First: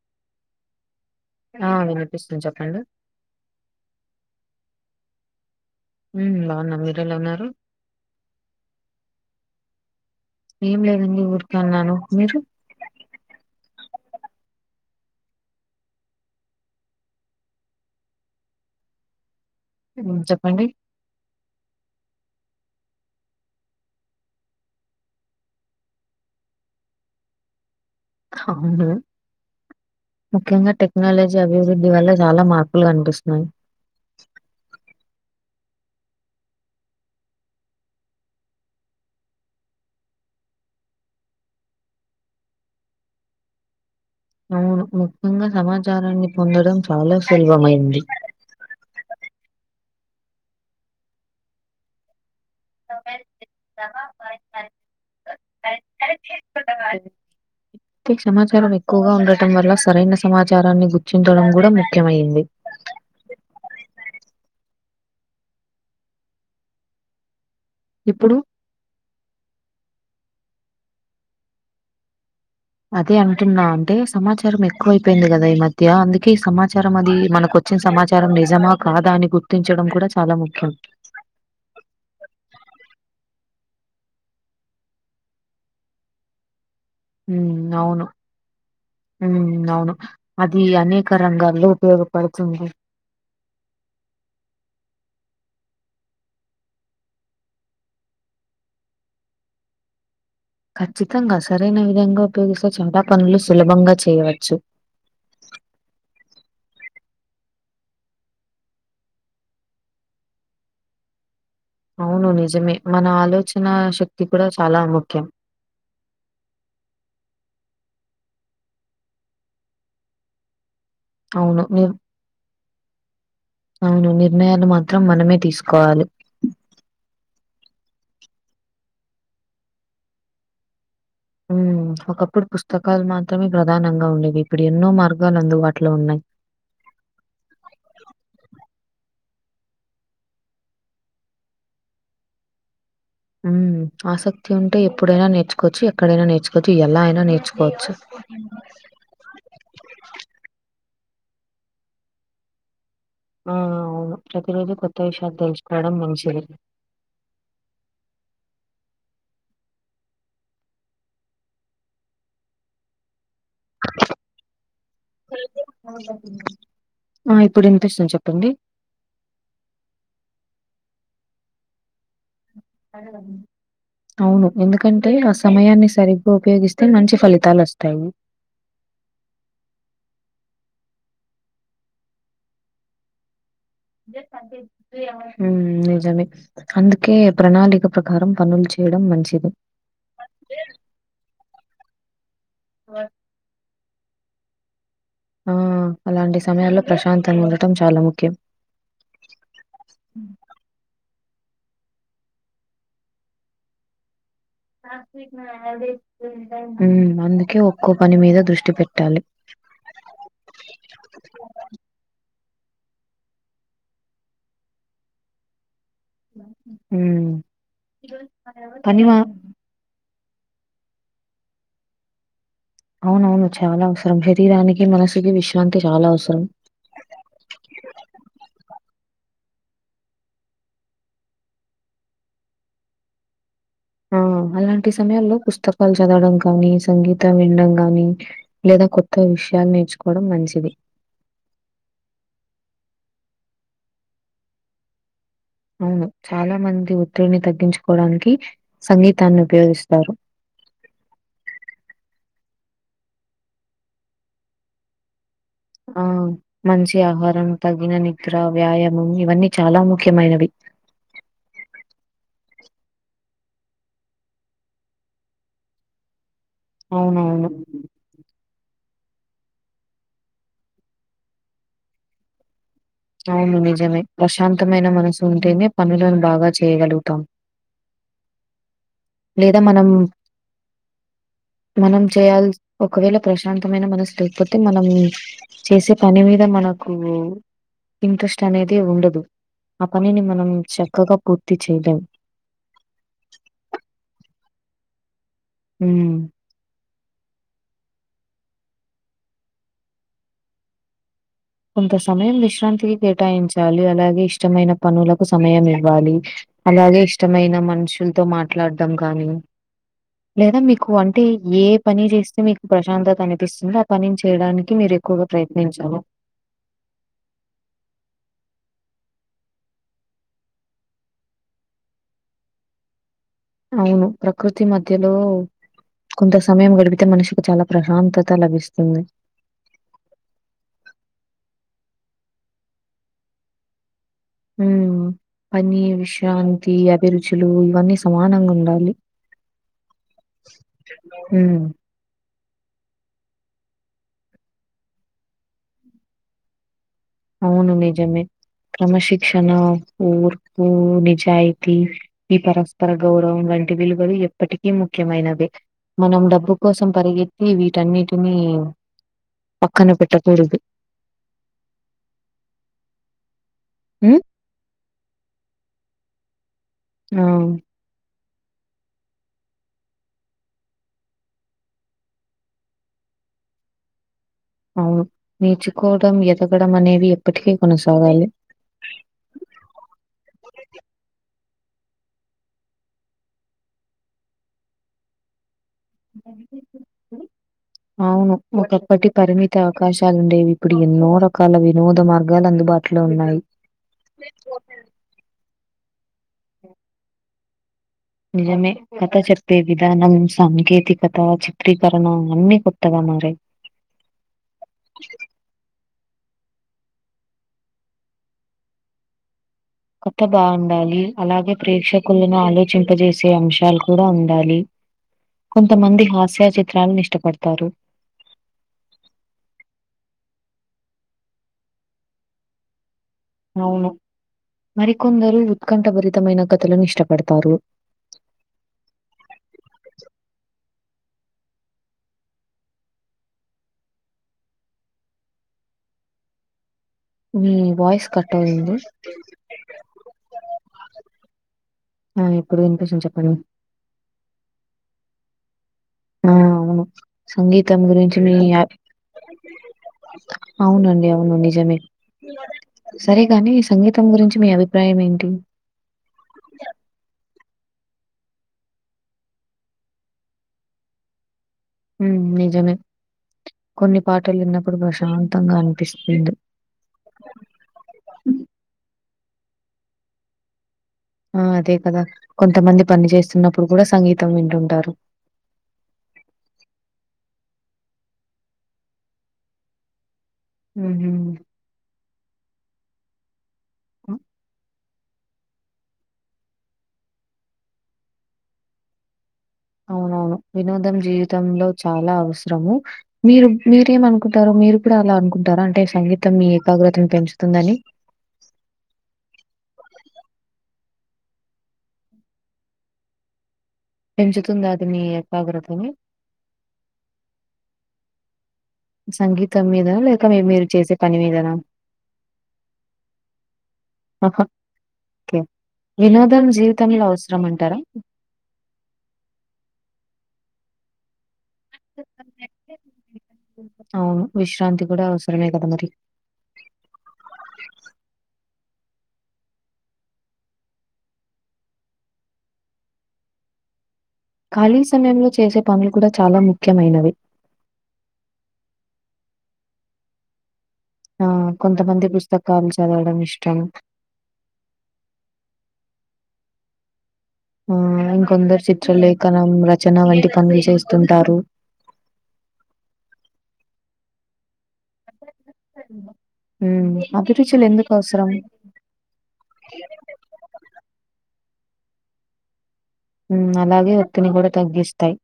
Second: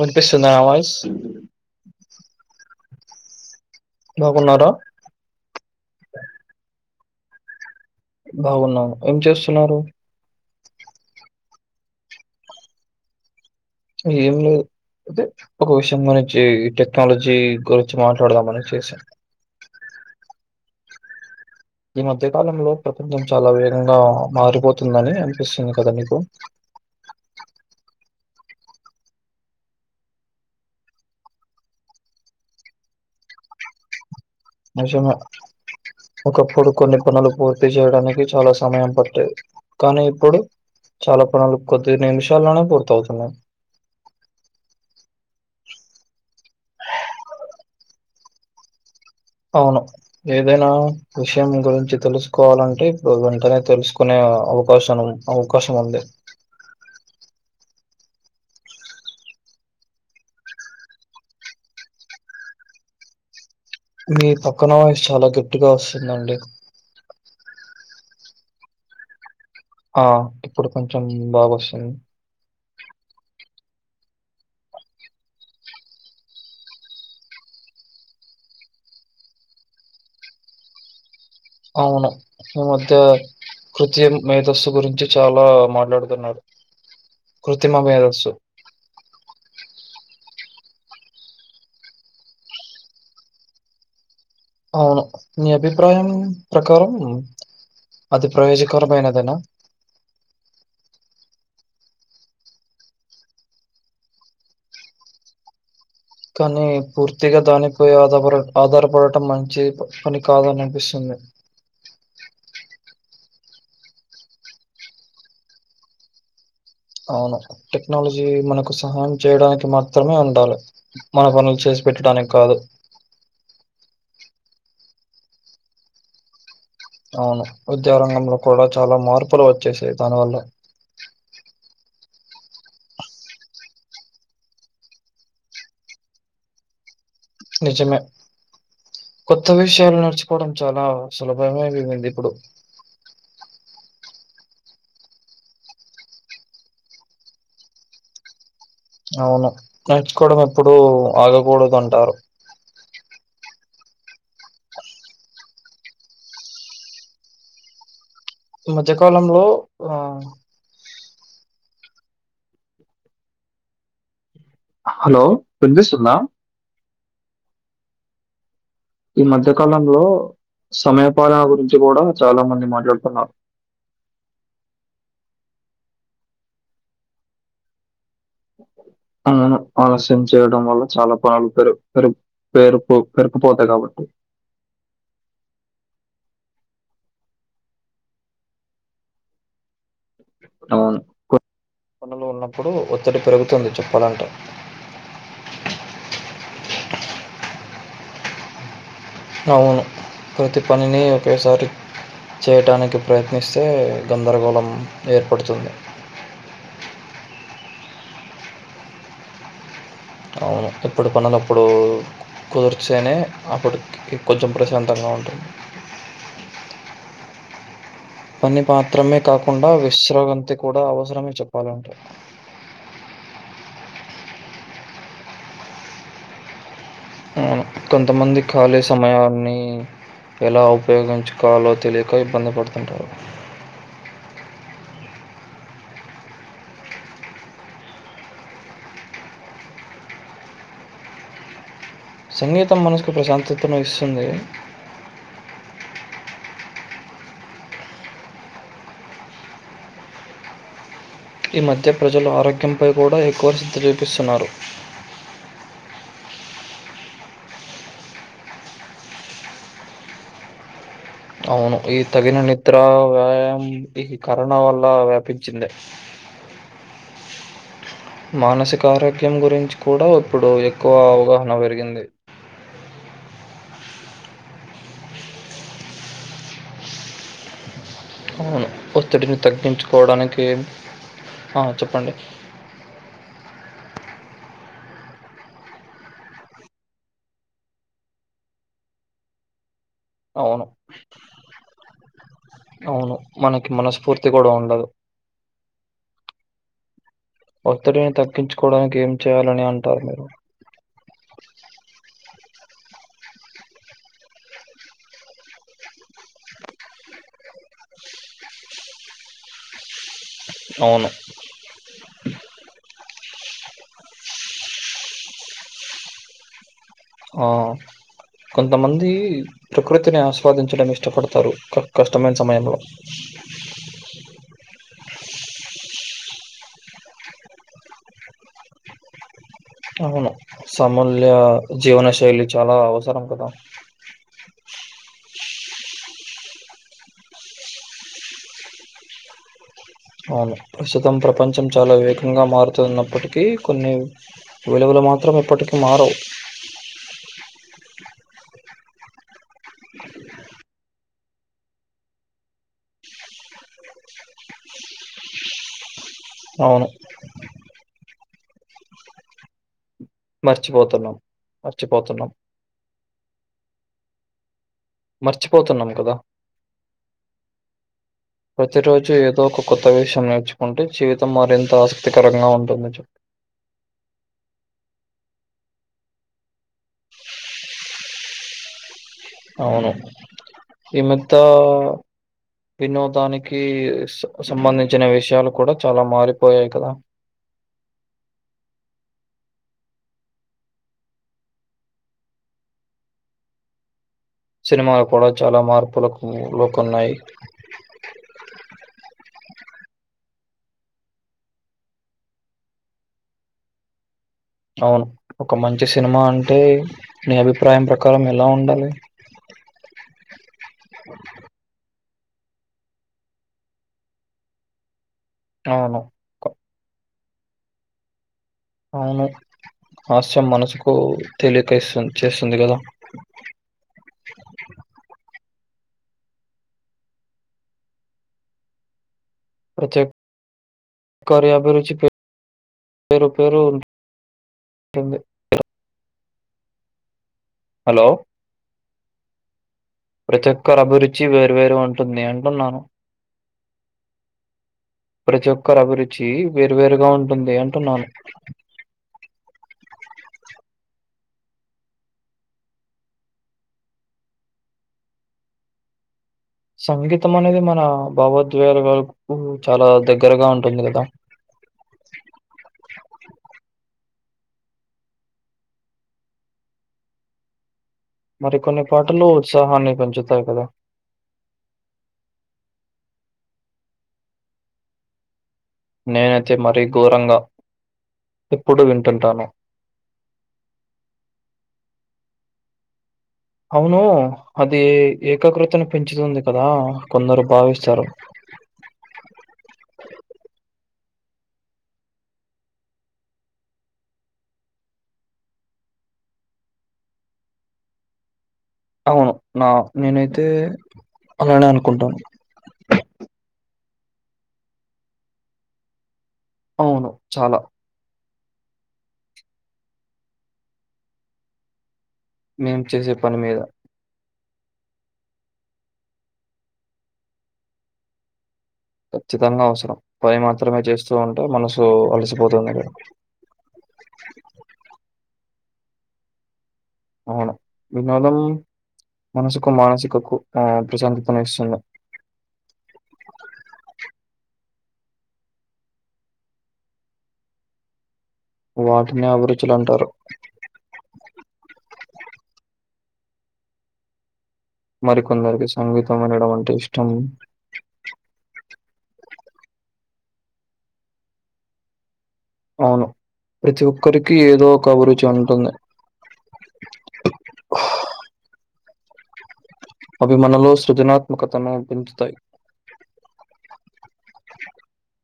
విన్పిస్తుందా నా వాయిస్ ఆ విన్పిస్తుంద్ చెప్పండి. బాగున్నారా? మ్ బాగున్నా, మీరెలా ఉన్నారు? బాగున్నాం, ఏం చేస్తున్నారు? ఏం లేదండి ఊరికే ఉన్నాను మీరు ఏం లేదు. అయితే ఒక విషయం గురించి టెక్నాలజీ గురించి మాట్లాడదామని చేసా చెప్పండి? ఈ మధ్య కాలంలో ప్రపంచం చాలా వేగంగా మారిపోతుందని అనిపిస్తుంది కదా మీకు అవును ముఖ్యంగా టెక్నాలజీ అభివృద్ధి వల్ల చాలా మార్పులు కనిపిస్తున్నాయి. నిజంగా ఒకప్పుడు కొన్ని పనులు పూర్తి చేయడానికి చాలా సమయం పట్టేది కానీ ఇప్పుడు చాలా పనులు కొద్ది నిమిషాల్లోనే పూర్తవుతున్నాయి. అవును ముఖ్యంగా సమాచారాన్ని పొందడం చాలా సులభమైంది. అవును ఏదైనా విషయం గురించి తెలుస్ కోవాలంటే ఇప్పుడు వెంటనే తెల్సుకునే అవకాశం అవకాశం ఉంది. అయితే సమాచారం ఎక్కువగా ఉండటం వల్ల సరైన సమాచారాన్ని గుర్తించడం గుడా ముఖ్యమైంది. మీ పక్కన వాయిస్ చాలా గట్టిగా వస్తుందండి. ఇప్పుడు? ఆ ఇప్పుడు కొంచం బాగొస్తుం అదే అంటున్నా అంటే సమాచారం ఎక్కువైపోయింది గదా ఈ మధ్య అందుకే ఈ సమాచారం అది మనకొ చ్చిన్ సమాచారం నిజమా, కాదా అని గుర్తించడం కూడా చాలా ముఖ్యం. అవును ఈ మధ్యా కృతమ్ మేధస్సు గురించి చాలా మాట్లాడుతున్నారు. మ్ కృత్రిమ అవును మేధస్సు. మ్ అవును అది అనేక రంగాల్లో ఉపయోగపడుతుంది. ఆ నీ అభిప్రాయం ప్రకారం అది ప్రయోజకరమైనదెనా? ఖచ్చితంగ సరైన విధంగా ఉపయోగిస్తే చెమ్ట పనులు సులభంగా చేయవచ్చు. కనీ పూర్తిగా దానిపై ఆధాపర ఆధారపడటం మంచి పని కాదన్ అనిపిస్తుంది. అవును నిజమే మన ఆలోచనా శక్తి కూడా చాలా ముఖ్యం. అవును టెక్నాలజీ మనకు సహాయం చేయడానికి మాత్రమే ఉండాలె. మన అవును. పనుల్ చేసి నిర్ పెట్టడానిక్ కాదు. అవును నిర్ణయాలు మాత్రం మనమే తీస్కోవాలి. అవును విద్యారంగంలో కూడా చాలా మార్పులు వచ్చేసాయి దానివల్ల హ్మ్ ఒకప్పుడు పుస్తకాలు మాత్రమే ప్రధానంగ ఉండేవి ఇప్పుడు ఎన్నో మార్గాలు అందుబాటులో ఉన్నాయి నిజమే కొత్త విషయాలు నేర్చుకోడం చాల సులభంగా అయిపోయింది ఇప్పుడు హ్మ్ ఆసక్తి ఉంటే ఎప్పుడైన నేర్చుకోచ్చు ఎక్కడైన నేర్చుకోచ్చు ఎలా అయిన నేర్చుకోచ్చు అవును నడుచుకోవడం ఎప్పుడు ఆగకూడదు అంటారు ఆ అవును ప్రతిరోజు కొత్త విషయాలు తెలుసుకోడం మంచిది మధ్యకాలంలో ఆ హలో విన్పిస్తుంద ఆ ఇప్పుడు విన్పిస్తుంది చెప్పండి ఈ మధ్యకాలంలో సమయపాలన గురించి గూడ చాల మంది మాట్లాడుతున్నా అవును. ఎందుకంటే ఆ సమయాన్ని సరిగ్గ ఉపయోగిస్తే మంచి ఫలితాలు ఓస్తాయి అవును ఆలస్యం చేయడం వల్ల చాల [unintelligible] పాలుతరురు పేరుపురుపు హ్మ్ నిజమే అందుకే ప్రణాళిక ప్రకారం పనులు చేయడం మంచిది అవును కొత్త పనులు ఉన్నప్పుడు ఒత్తిడి పెరుగుతుంది చెప్పాలంటే ఆ అలాంటి సమయాల్లో ప్రశాంతంగ ఉండటం చాల ముఖ్యం అవును ప్రతి పన్ని ఒకేసారి చేయటానికి ప్రయత్నిస్తే గ హే అందుకే కోపాని మీద దృష్టి పెట్టాలి అవును ఇప్పుడు పనులుప్పుడు కుదర్చేనే అప్పుడు కొంచెం ప్రశాంతంగ ఉంటుంది హ్మ్ పని పాత్రమే కాకుండ విశ్రావంతీ కూడ అవసరమే చెప్పాలంటే అవునవును చాల అవసరం శరీరానికి మనసుకి విశ్రాంతి చాల అవసరం అవును కొంతమంది ఖాళీ సమయాన్ని ఎలా ఉపయోగించుకోవాలో తెలియక ఇబ్బంది పడుతుంటరు ఆ! అలాంటి సమయాల్లో పుస్తకాలు చదవడం కానీ సంగీతం వినడం గాని లేదా కొత్త విష షయాలు నేర్చుకోడం మంచిది సంగీతం మనసుకు ప్రశాంతతను ఇస్తుంది అవును చాల మంది ఒత్తిడిని తగ్గించుకోడానికి సంగీతాన్ని ఉపయోగిస్తారు అ ఈ మధ్య ప్రజలు ఆరోగ్యంపై కూడ ఎక్కువ [unintelligible] చూపిస్తున్నారు ఆ మంచి ఆహారం తగిన నిద్ర వ్యాయామం ఇవన్నీ చాల ముఖ్యమైనవి అ అవును ఈ తగిన నిద్ర వ్యాయాం ఈ కరోన వల్ల వ్యాపించింది అవునవును మానసిక ఆరోగ్యం గురించి కూడ ఇప్పుడు ఎక్కువ అవగాహన పెరిగింది అవును నిజమే ప్రశాంతమైన మనసు ఉంటేనే పనులను బాగ చేయగలుగుతాం అవును ఒత్తిడిని లేదా మనం తగ్గించుకోడానికి మనం చేయల్ ఒకవేళ ప్రశ్న ప్రశాంతమైన మనసు లేకపోతే మనం చేసే పని మీద మనకు ఇంట్రెస్ట్ అనేది ఉండదు ఆ పనిని మనం అవును. చక్కగా పూర్తి చేయలేం శక్తీ కూడా ఉండదు హ ఒత్తిడిని తగ్గించుకోవడానికి ఏం చేయాలని అంటారు మీరు విశ్రాంతి కేటాయించాలి అలాగే ఇష్టమైన పనులకు సమయం ఇవ్వాలి అలాగే ఇష్టమైన న్న మనుషులతో మాట్లాడడం కానీ లేదా మీకు అవును. అంటే ఏ పని చేస్తే మీకు ప్రశాంతత అని నిపిస్తుందో ఆ పనిని చేయడానికి మీరు ఎక్కువగా ప్రయత్నించాలి ఆ కొంతమంది ప్రకృతిని ఆస్వాదించడం ఇష్టపడతారు కష్టమైన సమయంలో అవును ప్రకృతి మ మద్యలో కొంత సమయం గడిపితే మనిషికి చాలా ప్రశాంతత లభిస్తుంది అవును సమూల్య జీవన శైలి చాలా అవసరం కదా ఉ పని విశ్రాంతి అభిరుచులు ఇవన్నీ సమానంగా ఉండాలి అవును ప్రస్తుతం హ్మ్. ప్రపంచం చాలా వేగ ముఖ్యంగా మారుతున్నప్పటికీ కొన్ని విలువలు మాత్రం ఇప్పటికీ మారవు అవును నిజమే క్రమశిక్షణ ఉఊర్పు నిజాయితీ ఈ పరస్పర గౌరవం వ టి విలువలు ఎప్పటికీ ముఖ్యమైనవి మనం డబ్బు అవును. కోసం పరిగెత్తి వీటన్నిటిని పక్కన పెట్టకూడదు. మర్చిపోతున్నాం మర్చిపోతున్నాం ఉ మర్చిపోతున్నాం కదా ఆ ప్రతి రోజు ఏదో ఒక కొత్త విషయం నేర్చుకుంటే జీవితం మరింత ఆసక్తికరంగా ఉంటుందని చెప్పి అవును నేర్చుకోవడం ఎదగడం అనేవి ఎప్పటికీ కొనసాగాలి అవును ఈ మద్ద హ వినోదానికి స సంబంధించిన విషయాలు కూడా చాలా మారిపోయాయి కదా! అవును ఒకప్పటి పరిమితి అవకాశాలు ఉండేవి ఇప్పుడు ఎన్నో రకాల వినోద మార్గాలు అందుబాటులో ఉన్నాయి సినిమాలు కూడా చాలా మార్పులకు లో కొన్నాయి నిజమే కథ చెప్పే విధానం సాంకేతికత చిత్రీకరణ అన్ని కొత్త మారాయి అవును ఒక మంచి సినిమా అంటే నీ అభిప్రాయం ప్రకారం ఎలా ఉండాలి కథ బాగుండాలి అలాగే ప్రేక్షకులను ఆలోచింపజేసే అంశాలు కూడా ఉండాలి అవును. కొంతమంది క హాస్య చిత్రాలను ఇష్టపడతారు అవును హాస్యం మనసుకు తెలియకేస్తు చేస్తుంది కదా ఊకంఠభరితమైన కథలను ఇష్టపడతారు అచ్చేక్ కర అభిరుచి పేరు పేరు ఉటుంది మీ వాయిస్ కట్ అవుతుంది ప్రతి ఒక్కరు అభిరుచి వేరు వేరు గా ఉంటుంది ఆ ఇప్పుడు అంటున్నాను వినిపిస్తుంది చెప్పండి. ప్రజక్ ఒకరు అభిరుచి ఆ అవును. వేరువేరుగా ఉంటుంది సంగీతం అంటున్నాను గురించి మీ అ- అవునండి అవును నిజమే సరే గాని సంగీతం గురించి మీ అభిప్రాయం ఏంటి సంగీతం అనేది మన భావోద్వేలకు చాలా దగ్గరగా ఉంటుంది కదా ఉ నిజమే కొన్ని పాటలు విన్నప్పుడు ప్రశాంతంగా అనిపిస్తుంది మరి కొన్ని పాటలు ఉత్సాహాన్ని పెంచుతాయి కదా ఆ అదే కదా కొంతమంది పని చేస్తున్నప్పుడు కూడా సంగీతం వింటుంటారు నేనైతే మరీ ఘోరంగా ఎప్పుడు వింటుంటాను ఉహు అవును అదీ ఏకాగ్రతను పెంచుతుంది కదా కొందరు భావిస్తారు అవునవును. వినోదం జీవితంలో చాలా అవసరము మీరు మీరేమ అనుకుంటారు మీరు కూడా అలా అనుకుంటార అంటే సంగీతం మీ ఏకాగ్రతను పెంచుతుందని అవును నా నేనైతే అలానే అనుకుంటాను పెంచుతుంది అది మీ ఏకాగ్రతని అవును చాలా సంగీతం మీద లేక మీ మీరు చేసే పని మీదనా మేం చేసే పని మీద హ ఓకే వినోదం జీవితంలో అవసరం అంటారా ఖచ్చితంగా అవసరం పని మాత్రమే చేస్తూ ఉంట అవును విశ్రాంతి కూడా అవసరమే కద మరి అవును. వినోదం మనసుకు మానసికకు ప్రశాంతతను ఇస్తుంది ఖాళీ సమయంలో చేసే పనులు కూడా చాలా ముఖ్యమైనవి వాటినే అభిరుచులు అంటారు ఆ కొంతమంది పుస్తకాలు చదవడం ఇష్టం మరి కొందరికి సంగీతం వినడం అంటే ఇష్టం ఆ ఇంకొందరు చిత్రలేఖనం రచన వంటి పనులు చేస్తుంటారు ఆవును ప్రతి ఒక్కరికి ఏదో అభిరుచి ఉంటుంది. ఉమ్ అభిరుచులు ఎందుకు అవసరం అవి మనలో సృజనాత్మకతను పెంచుతాయి అలాగే ఒత్తిని కూడా తగ్గిస్తాయి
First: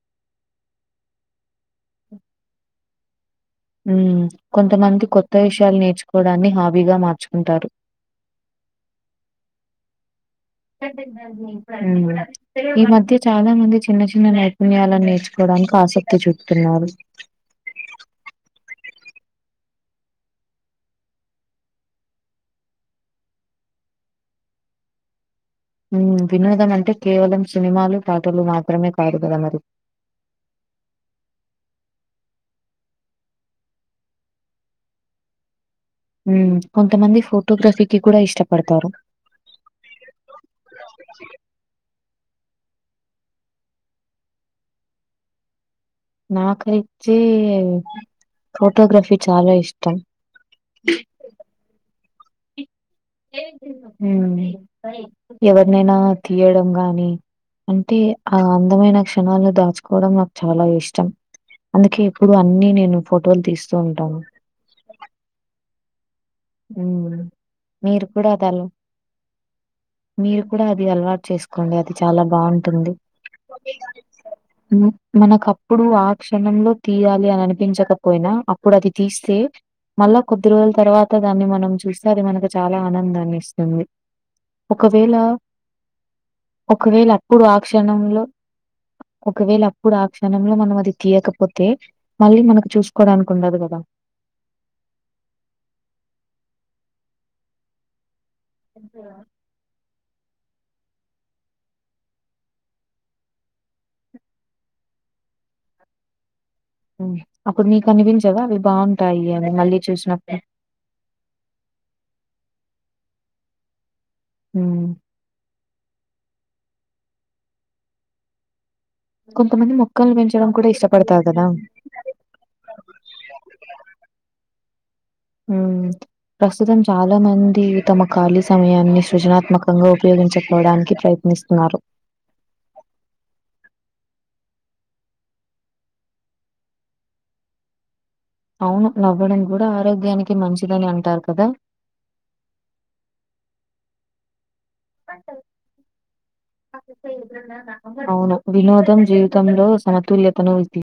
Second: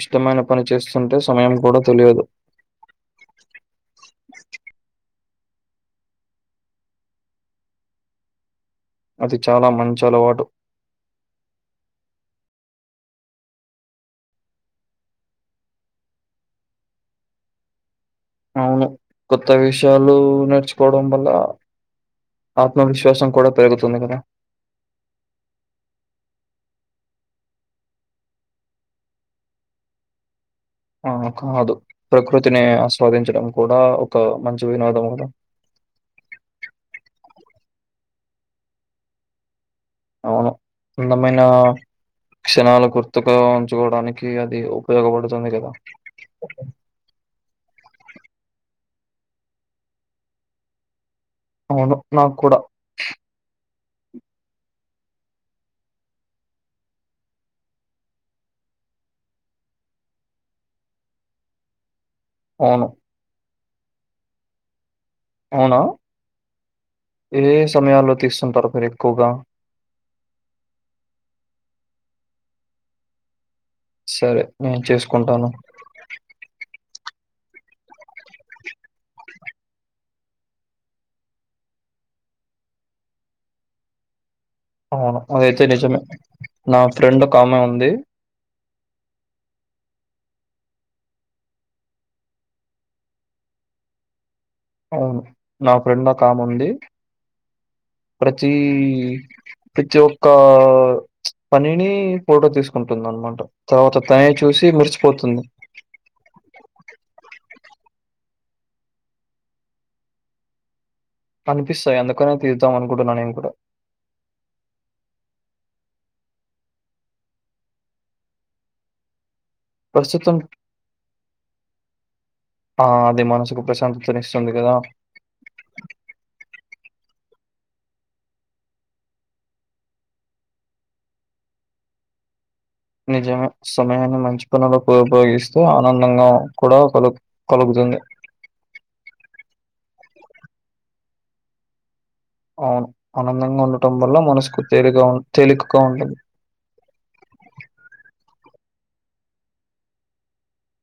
ఇష్టమైన పని చేస్తుంటే సమయం కూడా తెలియదు హ్మ్. కొంతమంది కొత్త విషయాలు నేర్చుకోవడాన్ని హాబీగా మార్చుకుంటారు అది చాలా మంచి అలవాటు. ఉ ఈ మధ్య చాలా మంది చిన్న చిన్న నైపుణ్యాలను నేర్చుకోవడానికి ఆసక్తి చూపుతున్నారు అవును కొత్త విషయాలు నేర్చుకోవడం వల్ల ఆత్మవిశ్వాసం కూడా పెరుగుతుంది కదా మ్ వినోదం అంటే కేవలం సినిమాలు పాటలు మాత్రమే కాదు కదా మరి. ఆ కాదు ప్రకృతిని ఆస్వాదించడం కూడా ఒక మంచి వినోదం క మ్ కొంతమంది ఫోటోగ్రాఫిక్ కూడా ఇష్టపడతారు. అవును అందమైనా క్షణాలు గుర్తుగా ఉంచుకోవడానికి అది ఉపయోగపడుతుంది కదా. నాకైతే హోప్ ఫోటోగ్రఫీ చాలా ఇష్టం. అవును నాకు కూడా ఎవరినైనా తీయడం గానీ అంటే ఆ అందమైన క్షణాలను దాచుకోవడం నాకు చాలా ఇష్టం అందుకే ఇప్పుడు అన్ని అవును. నేను ఫోటోలు తీస్తూ ఉంటాను. అవునా హ్మ్. ఏ ఏ మీరు సమయాల్లో కూడా అది అల తీస్తుంటారు మీరు ఎక్కువగా? మీరు కూడా అది అలవాటు చేసుకోండి అది చాలా బావుంటుంది. సరే. నేను మనకు చేసుకుంటాను. అప్పుడు ఆ క్షణంలో తీయాలి అని అనిపించకపోయినా అప్పుడు అది తీస్తే మళ్ళా కొద్ది రోజుల తర్వా త దాన్ని మనం చూస్తే అది మనకు చాలా ఆనందాన్ని ఇస్తుంది. ఒకవేళ అవును. అదైతే నిజమే. నా ఒకవేళ ఫ్రెండ్ అప్పుడు ఆ ఒకామె ఉంది. క్షణంలో ఒకవేళ అప్పుడు ఆ క్షణంలో మనం అది తీయకపోతే మళ్ళీ మనకు చూసుకోవడానికి ఉండదు కదా. అవును నా ఫ్రెండు ఒకామె ఉంది. ప్రతి ప్రతి ఒక్క పనిని ఫోటో తీసుకుంటుంది అనమాట తర్వాత తనే చూసి మరిసిపోతుంది. అప్పుడు నీకు అనిపించదా అవి బావుంటాయి అవి మళ్ళీ చూసినప్పుడు అనిపిస్తాయి అందుకనే తీద్దాం అనుకుంటున్నా నేను కూడా ఉ కొంతమంది మొక్కలను ప్రస్తుతం పెంచడం కూడా ఇష్టపడతారు కదా ఆ అది మనసుకు ప్రశాంతతనిస్తుంది కదా ఉ ప్రస్తుతం చాలా మంది తమ ఖాళీ సమయాన్ని సృజనాత్మకంగా ఉపయోగించకోవడానికి ప్రయత్న స్తున్నారు నిజమే సమయాన్ని మంచి పనులో ఉప ఉపయోగిస్తూ ఆనందంగా కూడా కలు కలుగుతుంది. ఇంగా అవును నవ్వడం కూడా ఆరోగ్యానికి మంచిదని అంటారు కదా? అవును ఆనందంగా ఉండటం వల్ల మనసుకు తేలిగా తేలికగా ఉంటుంది అవును వినోదం జీవితంలో సమతుల్యతను ఇది